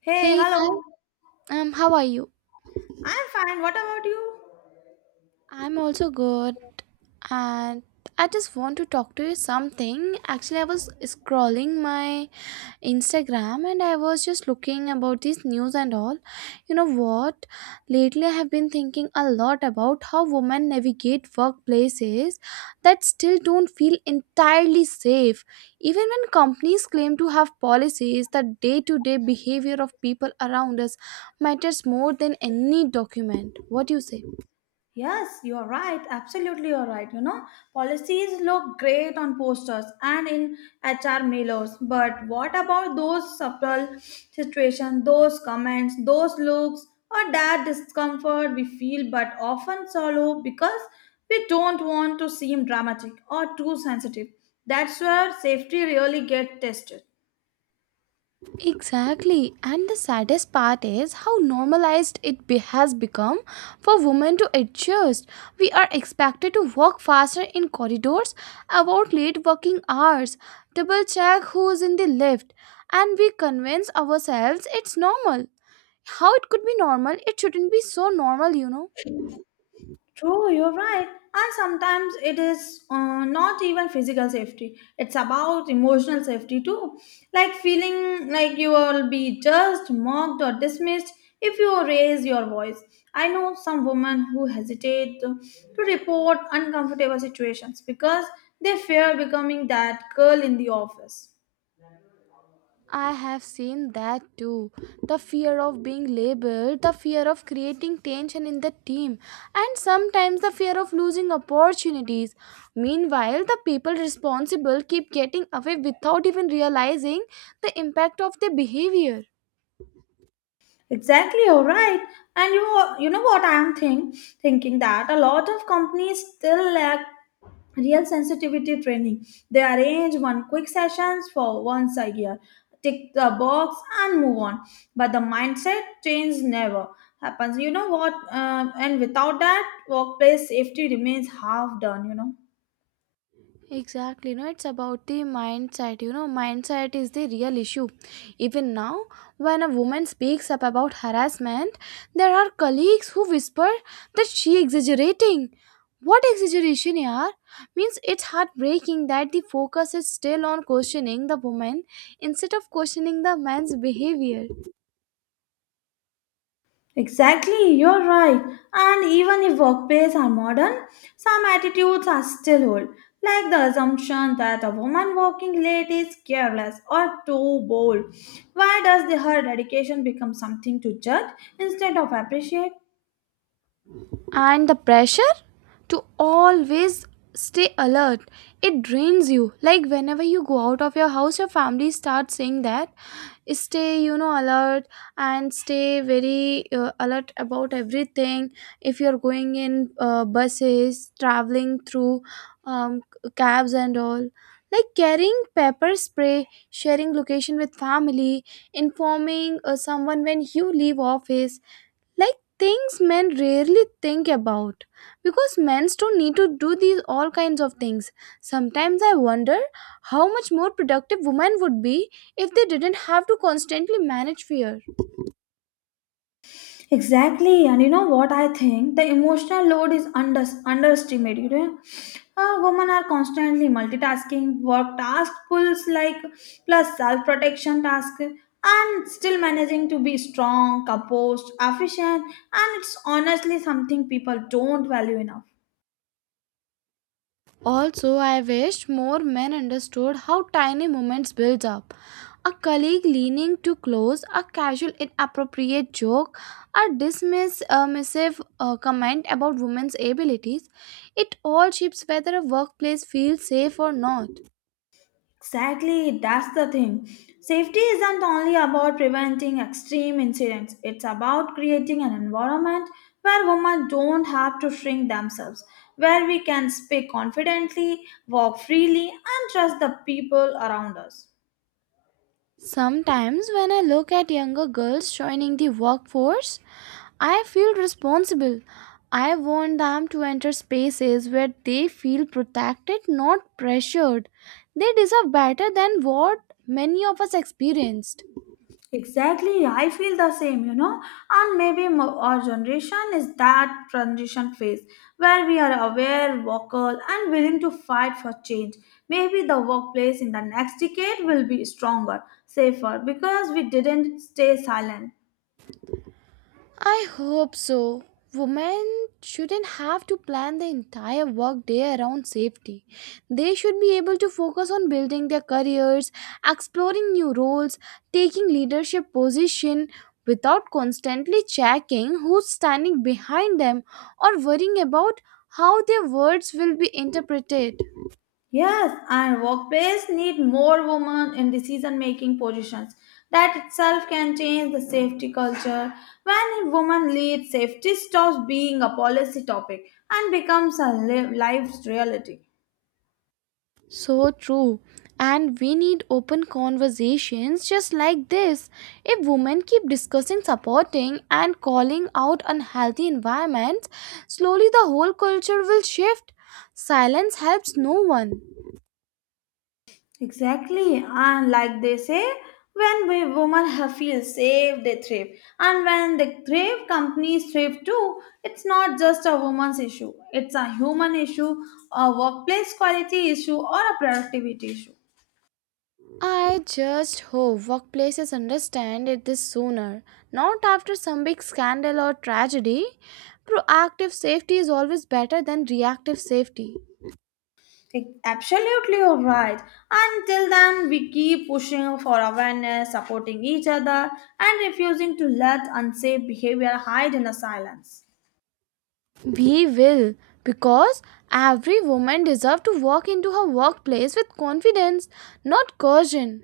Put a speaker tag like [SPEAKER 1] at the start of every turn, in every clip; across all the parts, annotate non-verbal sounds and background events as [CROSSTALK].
[SPEAKER 1] Hey,
[SPEAKER 2] Hey,
[SPEAKER 1] hello.
[SPEAKER 2] hi. How are you?
[SPEAKER 1] I'm fine. What about you?
[SPEAKER 2] I'm also good, and I just want to talk to you something. Actually, I was scrolling my Instagram and I was just looking about this news and all. You know what? Lately I have been thinking a lot about how women navigate workplaces that still don't feel entirely safe. Even when companies claim to have policies, the day to day behavior of people around us matters more than any document. What do you say?
[SPEAKER 1] Yes, you're right. Absolutely, you're right. You know, policies look great on posters and in HR mailers, but what about those subtle situations, those comments, those looks, or that discomfort we feel but often swallow because we don't want to seem dramatic or too sensitive? That's where safety really gets tested.
[SPEAKER 2] Exactly. And the saddest part is how normalized it has become for women to adjust. We are expected to walk faster in corridors, about late working hours, double check who's in the lift, and we convince ourselves it's normal. How it could be normal? It shouldn't be so normal.
[SPEAKER 1] True, you're right. And sometimes it is not even physical safety, it's about emotional safety too. Like feeling like you will be judged, mocked, or dismissed if you raise your voice. I know some women who hesitate to report uncomfortable situations because they fear becoming that girl in the office.
[SPEAKER 2] I have seen that too. The fear of being labeled, the fear of creating tension in the team, and sometimes the fear of losing opportunities. Meanwhile, the people responsible keep getting away without even realizing the impact of their behavior.
[SPEAKER 1] Exactly, you're right. And you know what I'm thinking that a lot of companies still lack real sensitivity training. They arrange one quick sessions for once a year, tick the box and move on. But the mindset change never happens. You know what? And without that, workplace safety remains half done. You know.
[SPEAKER 2] Exactly, no, it's about the mindset. Mindset is the real issue. Even now, when a woman speaks up about harassment, there are colleagues who whisper that she exaggerating. What exaggeration, yaar? Means it's heartbreaking that the focus is still on questioning the woman instead of questioning the man's behavior.
[SPEAKER 1] Exactly, you're right. And even if workplaces are modern, some attitudes are still old, like the assumption that a woman working late is careless or too bold. Why does her dedication become something to judge instead of appreciate?
[SPEAKER 2] And the pressure to always stay alert, it drains you. Like, whenever you go out of your house, your family starts saying that stay, alert, and stay very alert about everything. If you're going in buses, traveling through um, cabs and all, like carrying pepper spray, sharing location with family, informing someone when you leave office, like things men rarely think about, because men don't need to do these all kinds of things. Sometimes I wonder how much more productive women would be if they didn't have to constantly manage fear.
[SPEAKER 1] Exactly, and you know what I think? The emotional load is underestimated. Women are constantly multitasking, work task pulls like plus self protection task, and still managing to be strong, composed, efficient, and it's honestly something people don't value enough.
[SPEAKER 2] Also, I wish more men understood how tiny moments build up: a colleague leaning too close, a casual inappropriate joke, a dismissive comment about women's abilities. It all shapes whether a workplace feels safe or not.
[SPEAKER 1] Exactly, that's the thing. Safety isn't only about preventing extreme incidents, it's about creating an environment where women don't have to shrink themselves, where we can speak confidently, walk freely, and trust the people around us.
[SPEAKER 2] Sometimes, when I look at younger girls joining the workforce, I feel responsible. I want them to enter spaces where they feel protected, not pressured. They deserve better than what many of us experienced.
[SPEAKER 1] Exactly, I feel the same, you know. And maybe our generation is that transition phase where we are aware, vocal, and willing to fight for change. Maybe the workplace in the next decade will be stronger, safer, because we didn't stay silent.
[SPEAKER 2] I hope so. Women shouldn't have to plan the entire workday around safety. They should be able to focus on building their careers, exploring new roles, taking leadership position without constantly checking who's standing behind them or worrying about how their words will be interpreted.
[SPEAKER 1] Yes, and workplace need more women in decision-making positions. That itself can change the safety culture. When women lead, safety stops being a policy topic and becomes a life's reality.
[SPEAKER 2] So true. And we need open conversations just like this. If women keep discussing supporting and calling out unhealthy environments, slowly the whole culture will shift. Silence helps no one.
[SPEAKER 1] Exactly, and like they say, when we women have feel safe, they thrive, and when they thrive, companies thrive too. It's not just a woman's issue; it's a human issue, a workplace quality issue, or a productivity issue.
[SPEAKER 2] I just hope workplaces understand it this sooner, not after some big scandal or tragedy. Proactive safety is always better than reactive safety.
[SPEAKER 1] Absolutely, you're right. Until then, we keep pushing for awareness, supporting each other, and refusing to let unsafe behavior hide in the silence.
[SPEAKER 2] We will, because every woman deserves to walk into her workplace with confidence, not caution.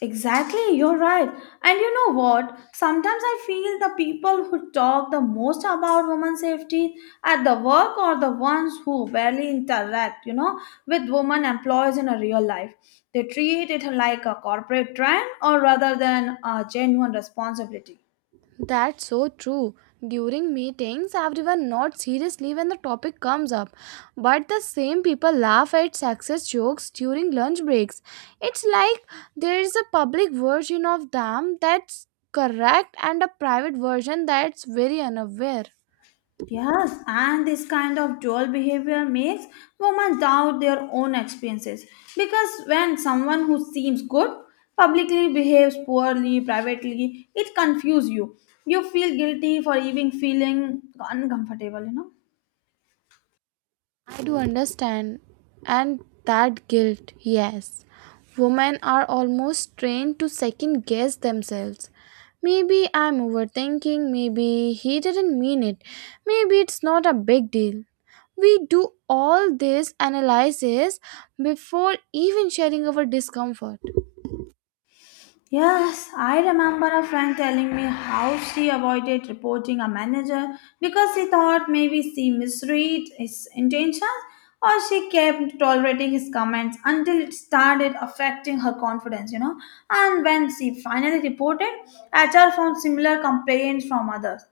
[SPEAKER 1] Exactly, you're right. And you know what? Sometimes I feel the people who talk the most about women's safety at the work are the ones who barely interact, you know, with women employees in a real life. They treat it like a corporate trend or rather than a genuine responsibility.
[SPEAKER 2] That's so true. During meetings, everyone nods seriously when the topic comes up, but the same people laugh at sexist jokes during lunch breaks. It's like there is a public version of them that's correct and a private version that's very unaware.
[SPEAKER 1] Yes, and this kind of dual behavior makes women doubt their own experiences because when someone who seems good publicly behaves poorly privately, it confuses you. You feel guilty for even feeling uncomfortable, you know.
[SPEAKER 2] I do understand. And that guilt, yes. Women are almost trained to second guess themselves. Maybe I'm overthinking, maybe he didn't mean it, maybe it's not a big deal. We do all this analysis before even sharing our discomfort.
[SPEAKER 1] Yes, I remember a friend telling me how she avoided reporting a manager because she thought maybe she misread his intentions or she kept tolerating his comments until it started affecting her confidence, you know. And when she finally reported, HR found similar complaints from others.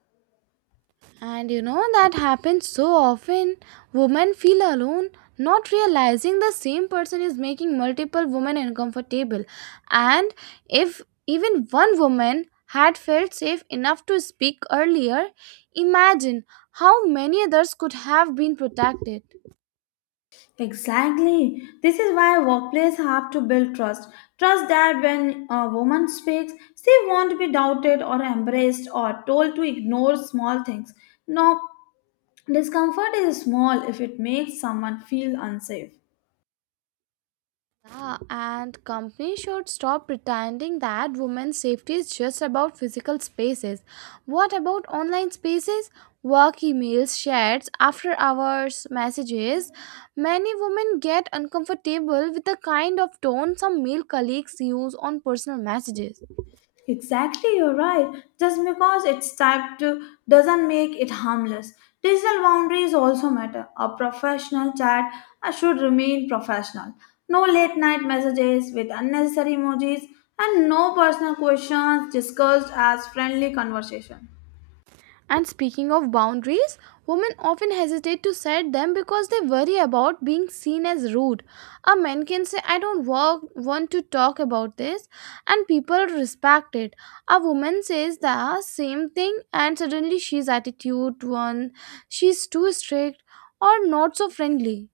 [SPEAKER 2] And you know that happens so often. Women feel alone, not realizing the same person is making multiple women uncomfortable. And if even one woman had felt safe enough to speak earlier, imagine how many others could have been protected.
[SPEAKER 1] Exactly. This is why workplace have to build trust. Trust that when a woman speaks, she won't be doubted or embraced or told to ignore small things. No, discomfort is small if it makes someone feel unsafe.
[SPEAKER 2] Yeah, and companies should stop pretending that women's safety is just about physical spaces. What about online spaces? Work emails, chats, after hours messages. Many women get uncomfortable with the kind of tone some male colleagues use on personal messages.
[SPEAKER 1] Exactly, you're right. Just because it's typed to doesn't make it harmless. Digital boundaries also matter. A professional chat should remain professional. No late night messages with unnecessary emojis and no personal questions discussed as friendly conversation.
[SPEAKER 2] And speaking of boundaries, women often hesitate to set them because they worry about being seen as rude. A man can say, I don't want to talk about this, and people respect it. A woman says the same thing, and suddenly she's attitude one, she's too strict, or not so friendly.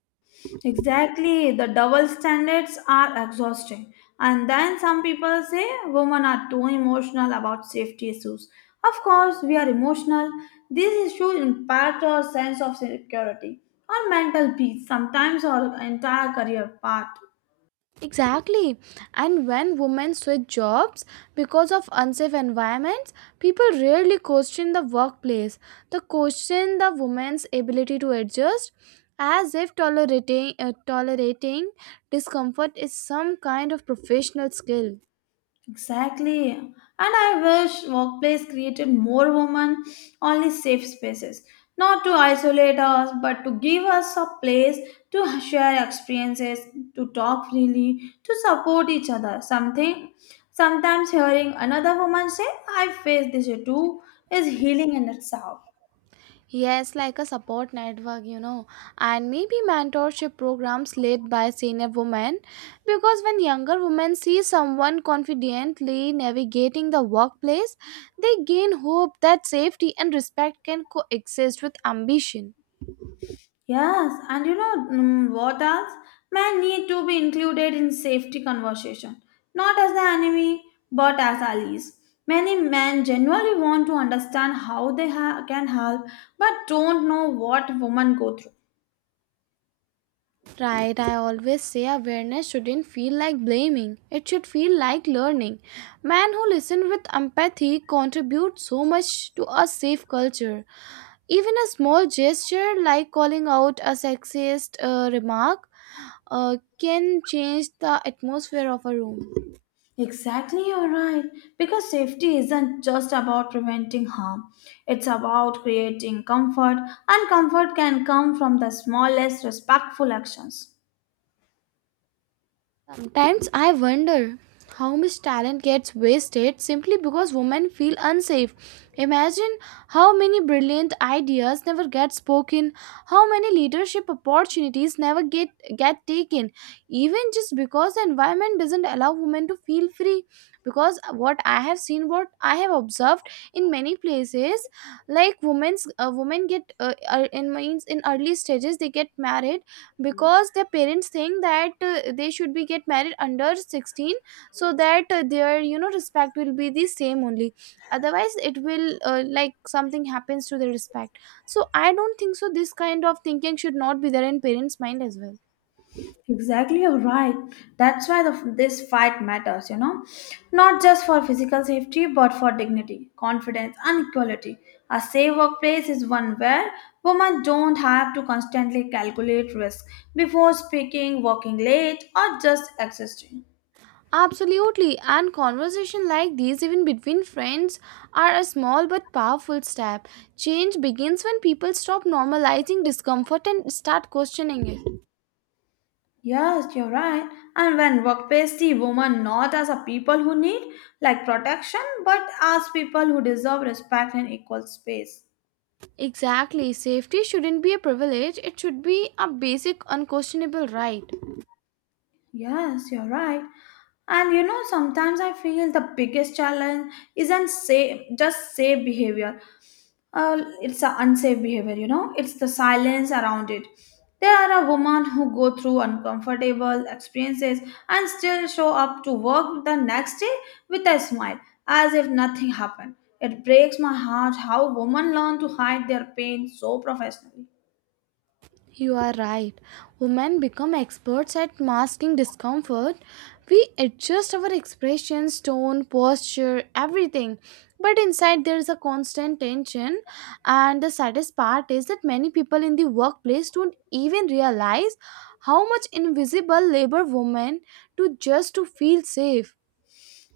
[SPEAKER 1] Exactly, the double standards are exhausting. And then some people say women are too emotional about safety issues. Of course, we are emotional. These issues impact our sense of security, our mental peace, sometimes our entire career path.
[SPEAKER 2] Exactly. And when women switch jobs because of unsafe environments, people rarely question the workplace. They question the woman's ability to adjust, as if tolerating discomfort is some kind of professional skill.
[SPEAKER 1] Exactly. And I wish workplace created more women only safe spaces, not to isolate us, but to give us a place to share experiences, to talk freely, to support each other. Something sometimes hearing another woman say, I face this too is healing in itself.
[SPEAKER 2] Yes, like a support network, and maybe mentorship programs led by senior women. Because when younger women see someone confidently navigating the workplace, they gain hope that safety and respect can coexist with ambition.
[SPEAKER 1] Yes, and you know, what else? Men need to be included in safety conversation, not as the enemy, but as allies. Many men genuinely want to understand how they can help, but don't know what women go through.
[SPEAKER 2] Right, I always say awareness shouldn't feel like blaming, it should feel like learning. Men who listen with empathy contribute so much to a safe culture. Even a small gesture like calling out a sexist remark can change the atmosphere of a room.
[SPEAKER 1] Exactly, you're right. Because safety isn't just about preventing harm, it's about creating comfort, and comfort can come from the smallest respectful actions.
[SPEAKER 2] Sometimes I wonder how much talent gets wasted simply because women feel unsafe. Imagine how many brilliant ideas never get spoken, how many leadership opportunities never get taken, even just because the environment doesn't allow women to feel free. Because what I have seen, what I have observed in many places, like women get in means in early stages they get married, because their parents think that they should be get married under 16, so that their respect will be the same only, otherwise it will like something happens to the respect. So I don't think so this kind of thinking should not be there in parents mind as well.
[SPEAKER 1] Exactly, you're right. That's why this fight matters, you know, not just for physical safety, but for dignity, confidence, and equality. A safe workplace is one where women don't have to constantly calculate risk before speaking, working late, or just existing.
[SPEAKER 2] Absolutely, and conversation like these, even between friends, are a small but powerful step. Change begins when people stop normalizing discomfort and start questioning it.
[SPEAKER 1] Yes, you're right. And when workplace see women not as a people who need like protection, but as people who deserve respect and equal space.
[SPEAKER 2] Exactly. Safety shouldn't be a privilege, it should be a basic, unquestionable right.
[SPEAKER 1] Yes, you're right. And you know, sometimes I feel the biggest challenge isn't say just safe behavior. It's the unsafe behavior, you know, it's the silence around it. There are a woman who go through uncomfortable experiences and still show up to work the next day with a smile, as if nothing happened. It breaks my heart how women learn to hide their pain so professionally.
[SPEAKER 2] You are right. Women become experts at masking discomfort. We adjust our expressions, tone, posture, everything. But inside, there is a constant tension. And the saddest part is that many people in the workplace don't even realize how much invisible labor women do just to feel safe.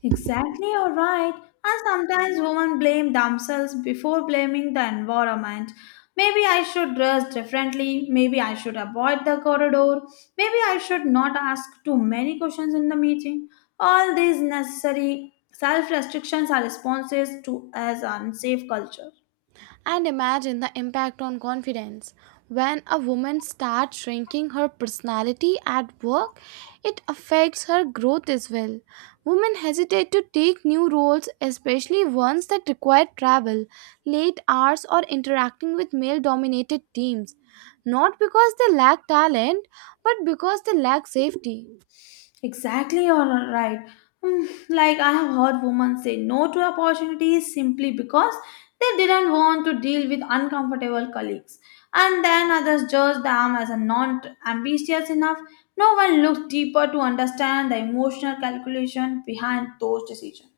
[SPEAKER 1] Exactly, you're right. And sometimes women blame themselves before blaming the environment. Maybe I should dress differently. Maybe I should avoid the corridor. Maybe I should not ask too many questions in the meeting. All these necessary self restrictions are responses to as unsafe culture.
[SPEAKER 2] And imagine the impact on confidence. When a woman starts shrinking her personality at work, it affects her growth as well. Women hesitate to take new roles, especially ones that require travel, late hours, or interacting with male dominated teams. Not because they lack talent, but because they lack safety.
[SPEAKER 1] Exactly, you're right. Like I have heard women say no to opportunities simply because they didn't want to deal with uncomfortable colleagues, and then others judge them as a not ambitious enough. No one looks deeper to understand the emotional calculation behind those decisions.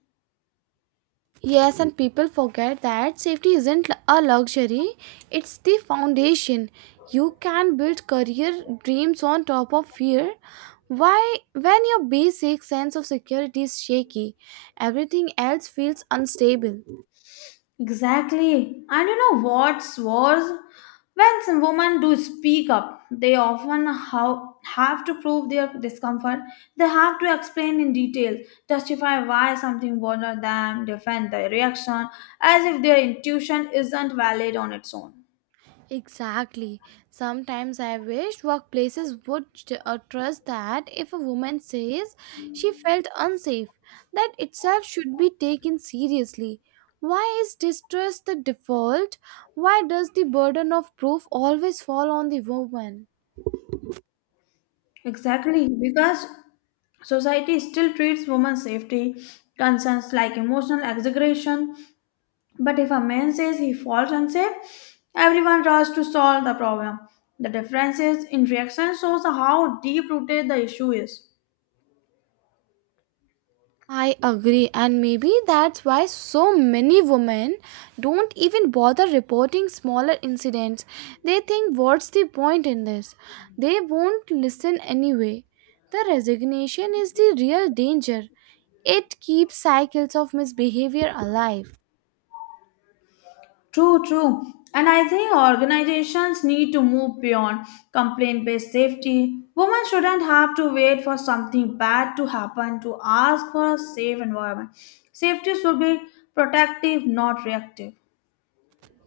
[SPEAKER 2] Yes, and people forget that safety isn't a luxury, it's the foundation. You can build career dreams on top of fear. Why, when your basic sense of security is shaky, everything else feels unstable.
[SPEAKER 1] Exactly. And you know what's worse? When some women do speak up, they often have to prove their discomfort. They have to explain in detail, justify why something bothered them, defend their reaction, as if their intuition isn't valid on its own.
[SPEAKER 2] Exactly. Sometimes I wish workplaces would trust that if a woman says she felt unsafe, that itself should be taken seriously. Why is distrust the default? Why does the burden of proof always fall on the woman?
[SPEAKER 1] Exactly, because society still treats women's safety concerns like emotional exaggeration. But if a man says he falls unsafe, everyone rushes to solve the problem. The differences in reaction shows how deep rooted the issue is.
[SPEAKER 2] I agree, and maybe that's why so many women don't even bother reporting smaller incidents. They think, what's the point in this? They won't listen anyway. The resignation is the real danger, it keeps cycles of misbehavior alive.
[SPEAKER 1] True, true. And I think organizations need to move beyond complaint based safety. Women shouldn't have to wait for something bad to happen to ask for a safe environment. Safety should be protective, not reactive.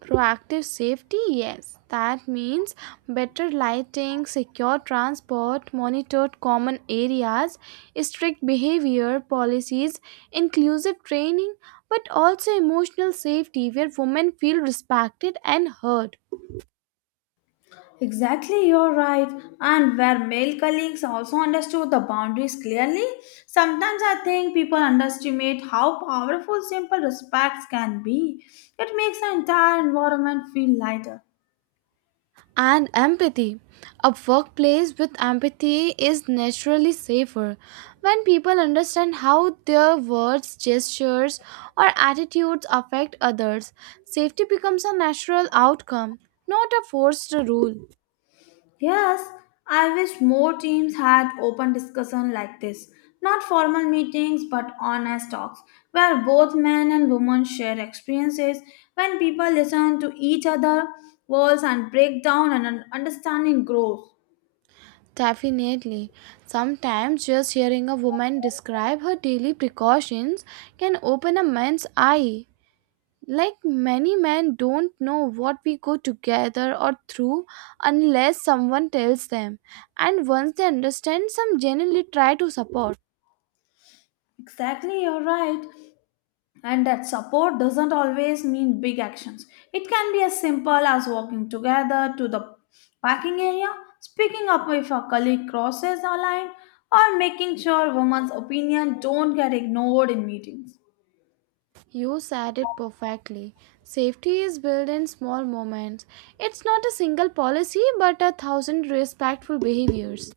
[SPEAKER 2] Proactive safety, yes. That means better lighting, secure transport, monitored common areas, strict behavior policies, inclusive training, but also emotional safety where women feel respected and heard.
[SPEAKER 1] Exactly, you're right. And where male colleagues also understood the boundaries clearly, sometimes I think people underestimate how powerful simple respects can be. It makes the entire environment feel lighter.
[SPEAKER 2] And empathy. A workplace with empathy is naturally safer. When people understand how their words, gestures, or attitudes affect others, safety becomes a natural outcome, not a forced rule.
[SPEAKER 1] Yes, I wish more teams had open discussion like this. Not formal meetings but honest talks where both men and women share experiences. When people listen to each other, walls and break down and an understanding grows.
[SPEAKER 2] Definitely. Sometimes just hearing a woman describe her daily precautions can open a man's eye. Like many men don't know what we go together or through unless someone tells them. And once they understand, some genuinely try to support.
[SPEAKER 1] Exactly, you're right. And that support doesn't always mean big actions. It can be as simple as walking together to the parking area, speaking up if a colleague crosses a line, or making sure women's opinion don't get ignored in meetings.
[SPEAKER 2] You said it perfectly. Safety is built in small moments. It's not a single policy but a thousand respectful behaviors.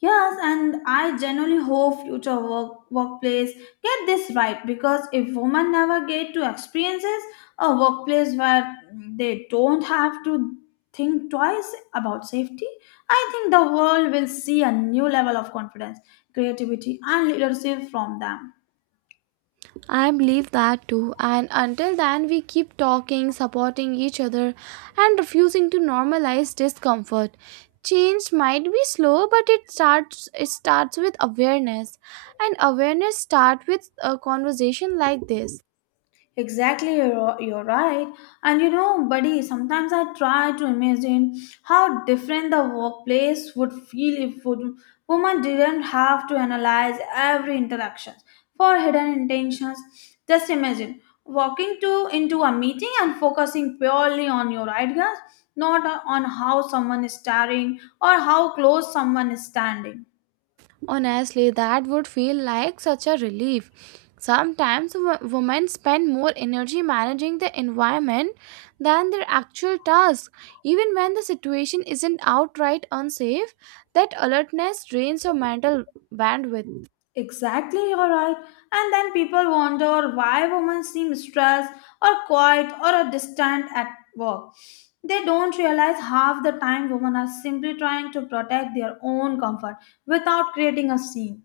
[SPEAKER 1] Yes, and I generally hope future workplace get this right because if women never get to experiences a workplace where they don't have to think twice about safety, I think the world will see a new level of confidence, creativity, and leadership from them.
[SPEAKER 2] I believe that too. And until then, we keep talking, supporting each other, and refusing to normalize discomfort. Change might be slow, but it starts. It starts with awareness, and awareness starts with a conversation like this.
[SPEAKER 1] Exactly, you're right. And you know, buddy, sometimes I try to imagine how different the workplace would feel if women didn't have to analyze every interaction for hidden intentions. Just imagine walking to into a meeting and focusing purely on your ideas, not on how someone is staring or how close someone is standing.
[SPEAKER 2] Honestly, that would feel like such a relief. Sometimes women spend more energy managing the environment than their actual task. Even when the situation isn't outright unsafe, that alertness drains your mental bandwidth.
[SPEAKER 1] Exactly, you're right. And then people wonder why women seem stressed or quiet or distant at work. They don't realize half the time women are simply trying to protect their own comfort without creating a scene.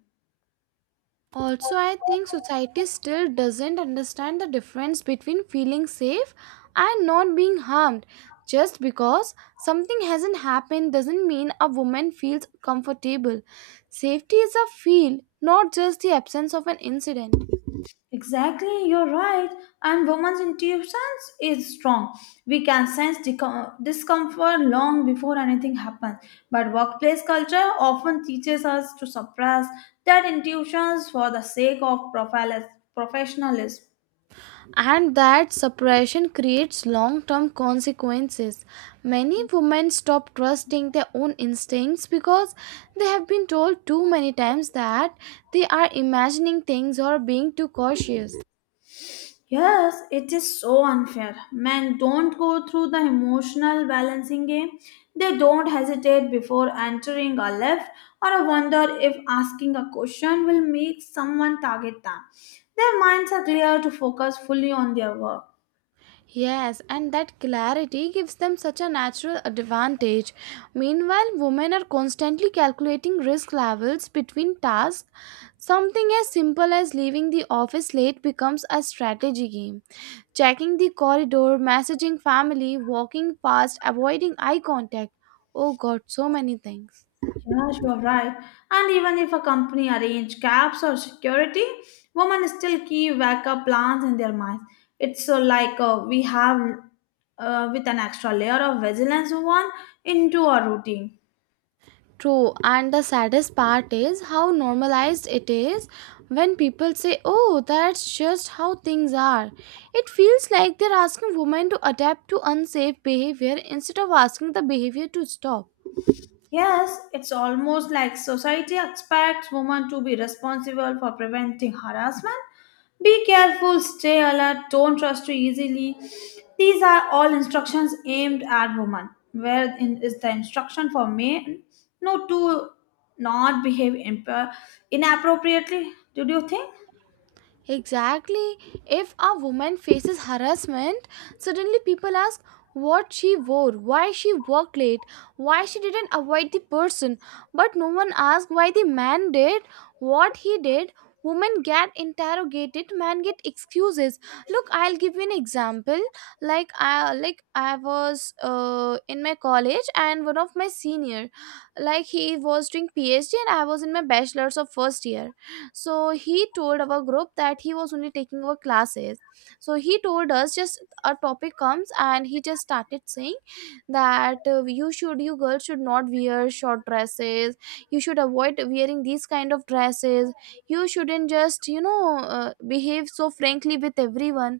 [SPEAKER 2] Also, I think society still doesn't understand the difference between feeling safe and not being harmed. Just because something hasn't happened doesn't mean a woman feels comfortable. Safety is a feel, not just the absence of an incident.
[SPEAKER 1] Exactly, you're right. And women's intuitions is strong. We can sense discomfort long before anything happens. But workplace culture often teaches us to suppress that intuitions for the sake of professionalism.
[SPEAKER 2] And that suppression creates long term consequences. Many women stop trusting their own instincts because they have been told too many times that they are imagining things or being too cautious.
[SPEAKER 1] Yes, it is so unfair. Men don't go through the emotional balancing game. They don't hesitate before entering a lift or wonder if asking a question will make someone target them. Their minds are clear to focus fully on their work.
[SPEAKER 2] Yes, and that clarity gives them such a natural advantage. Meanwhile, women are constantly calculating risk levels between tasks. Something as simple as leaving the office late becomes a strategy game. Checking the corridor, messaging family, walking past, avoiding eye contact. Oh god, so many things.
[SPEAKER 1] Yeah, you're right. And even if a company arrange caps or security, women still keep backup plans in their minds. It's so like we have with an extra layer of vigilance one into our routine.
[SPEAKER 2] True, and the saddest part is how normalized it is when people say, "Oh, that's just how things are." It feels like they're asking women to adapt to unsafe behavior instead of asking the behavior to stop.
[SPEAKER 1] Yes, it's almost like society expects women to be responsible for preventing harassment. Be careful, stay alert, don't trust too easily. These are all instructions aimed at women. Where in is the instruction for men? No, to not behave inappropriately. Did you think?
[SPEAKER 2] Exactly. If a woman faces harassment, suddenly people ask what she wore, why she worked late, why she didn't avoid the person. But no one asks why the man did what he did. Women get interrogated, man get excuses. Look, I'll give you an example. I was in my college and one of my senior, like he was doing PhD and I was in my bachelor's of first year, so he told our group that he was only taking our classes. So he told us, just a topic comes and he just started saying that you girls should not wear short dresses, you should avoid wearing these kind of dresses, you shouldn't just behave so frankly with everyone.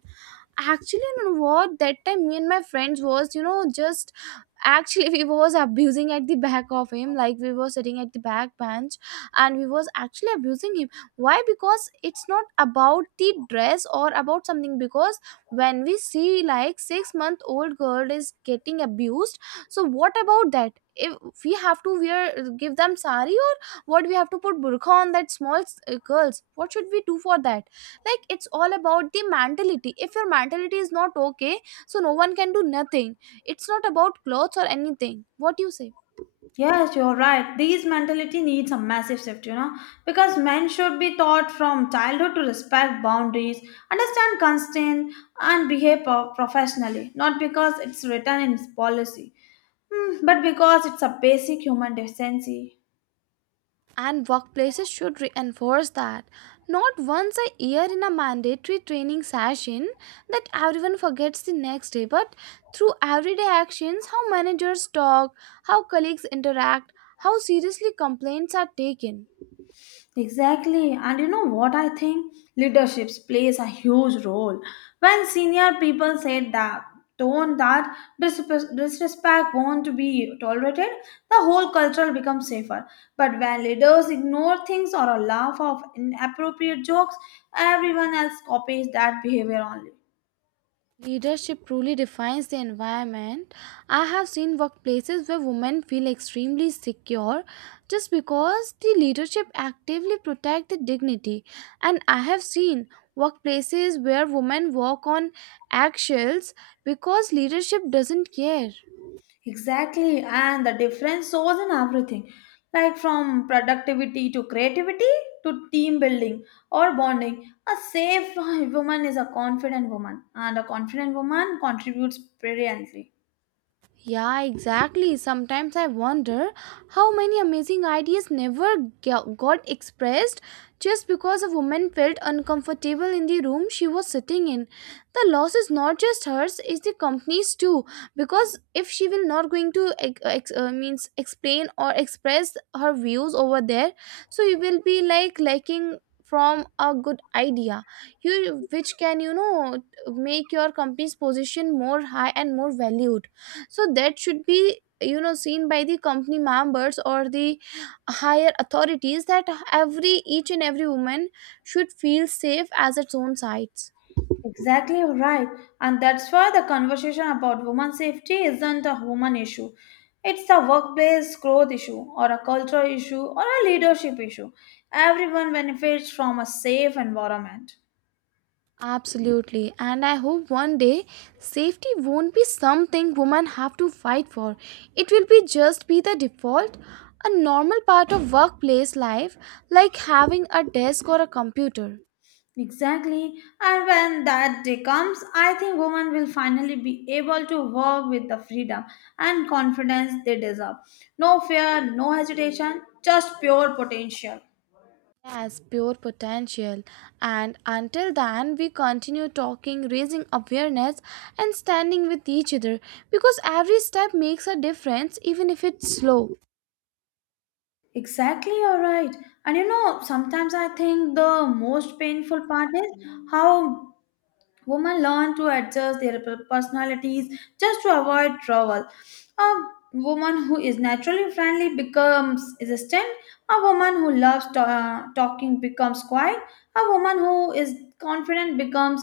[SPEAKER 2] Actually, you know what, that time me and my friends was just actually we was abusing at the back of him, like we were sitting at the back bench and we was actually abusing him. Why? Because it's not about the dress or about something, because when we see like 6 month old girl is getting abused, so what about that? If we have to wear, give them sari, or what, we have to put burqa on that small girls? What should we do for that? Like it's all about the mentality. If your mentality is not okay, so no one can do nothing. It's not about clothes or anything. What do you say?
[SPEAKER 1] Yes, you're right. These mentality needs a massive shift, you know, because men should be taught from childhood to respect boundaries, understand constraint, and behave professionally, not because it's written in policy, but because it's a basic human decency.
[SPEAKER 2] And workplaces should reinforce that. Not once a year in a mandatory training session that everyone forgets the next day, but through everyday actions, how managers talk, how colleagues interact, how seriously complaints are taken.
[SPEAKER 1] Exactly. And you know what I think? Leadership plays a huge role. When senior people said that tone that disrespect won't be tolerated, the whole culture becomes safer. But when leaders ignore things or laugh off inappropriate jokes, everyone else copies that behavior only.
[SPEAKER 2] Leadership truly defines the environment. I have seen workplaces where women feel extremely secure just because the leadership actively protect their dignity. And I have seen workplaces where women walk on eggshells because leadership doesn't care.
[SPEAKER 1] Exactly, and the difference shows in everything like from productivity to creativity to team building or bonding. A safe [LAUGHS] woman is a confident woman, and a confident woman contributes brilliantly.
[SPEAKER 2] Yeah, exactly. Sometimes I wonder how many amazing ideas never got expressed just because a woman felt uncomfortable in the room she was sitting in. The loss is not just hers, it's the company's too. Because if she will not going to ex- ex- means explain or express her views over there, so you will be like lacking from a good idea, you which can make your company's position more high and more valued. So that should be seen by the company members or the higher authorities, that every each and every woman should feel safe as its own sites.
[SPEAKER 1] Exactly right, and that's why the conversation about woman safety isn't a human issue. It's a workplace growth issue, or a cultural issue, or a leadership issue. Everyone benefits from a safe environment.
[SPEAKER 2] Absolutely. And I hope one day safety won't be something women have to fight for. It will be just be the default, a normal part of workplace life, like having a desk or a computer.
[SPEAKER 1] Exactly. And when that day comes, I think women will finally be able to work with the freedom and confidence they deserve. No fear, no hesitation, just pure potential.
[SPEAKER 2] Yes, pure potential. And until then, we continue talking, raising awareness, and standing with each other, because every step makes a difference, even if it's slow.
[SPEAKER 1] Exactly, you're right. And you know, sometimes I think the most painful part is how women learn to adjust their personalities just to avoid trouble. A woman who is naturally friendly becomes resistant. A woman who loves talking becomes quiet. A woman who is confident becomes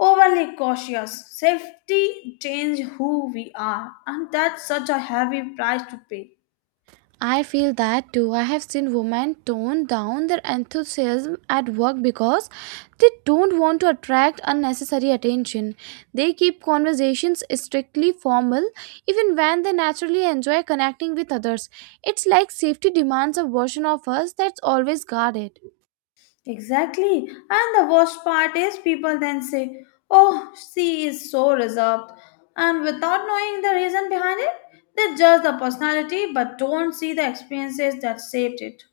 [SPEAKER 1] overly cautious. Safety changes who we are, and that's such a heavy price to pay.
[SPEAKER 2] I feel that too. I have seen women tone down their enthusiasm at work because they don't want to attract unnecessary attention. They keep conversations strictly formal even when they naturally enjoy connecting with others. It's like safety demands a version of us that's always guarded.
[SPEAKER 1] Exactly. And the worst part is people then say, oh, she is so reserved. And without knowing the reason behind it, they judge the personality but don't see the experiences that shaped it.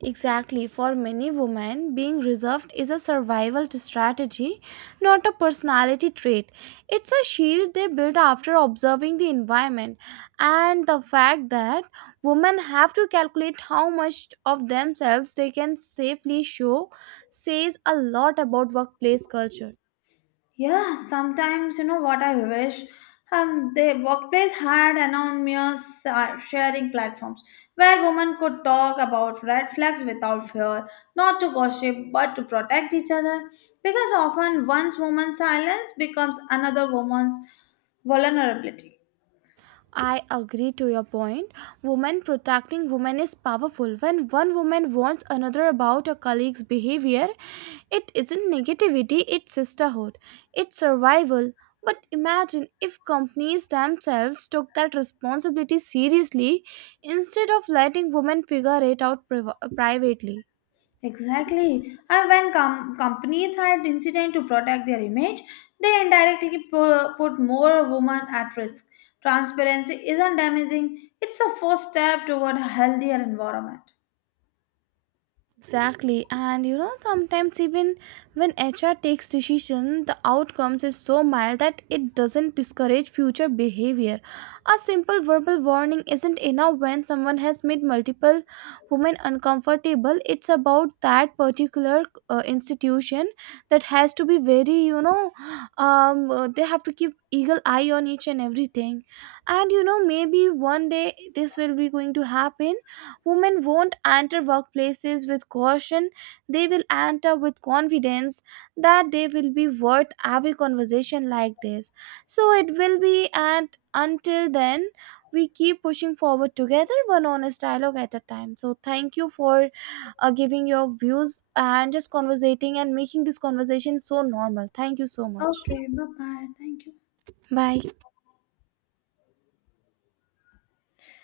[SPEAKER 2] Exactly. For many women, being reserved is a survival strategy, not a personality trait. It's a shield they build after observing the environment. And the fact that women have to calculate how much of themselves they can safely show says a lot about workplace culture.
[SPEAKER 1] Yeah, sometimes you know what I wish. The workplace had anonymous sharing platforms where women could talk about red flags without fear, not to gossip but to protect each other. Because often one's woman's silence becomes another woman's vulnerability.
[SPEAKER 2] I agree to your point. Women protecting women is powerful. When one woman warns another about a colleague's behavior, it isn't negativity, it's sisterhood. It's survival. But imagine if companies themselves took that responsibility seriously instead of letting women figure it out privately.
[SPEAKER 1] Exactly. And when companies hide incident to protect their image, they indirectly put more women at risk. Transparency isn't damaging, it's the first step toward a healthier environment.
[SPEAKER 2] Exactly. And you know, sometimes even when HR takes decision, the outcomes is so mild that it doesn't discourage future behavior. A simple verbal warning isn't enough when someone has made multiple women uncomfortable. It's about that particular institution that has to be very, you know, they have to keep eagle eye on each and everything. And you know, maybe one day this will be going to happen. Women won't enter workplaces with caution, they will enter with confidence that they will be worth every conversation like this. So it will be, and until then, we keep pushing forward together, one honest dialogue at a time. So thank you for giving your views and just conversating and making this conversation so normal. Thank you so much.
[SPEAKER 1] Okay, bye bye. Thank you.
[SPEAKER 2] Bye.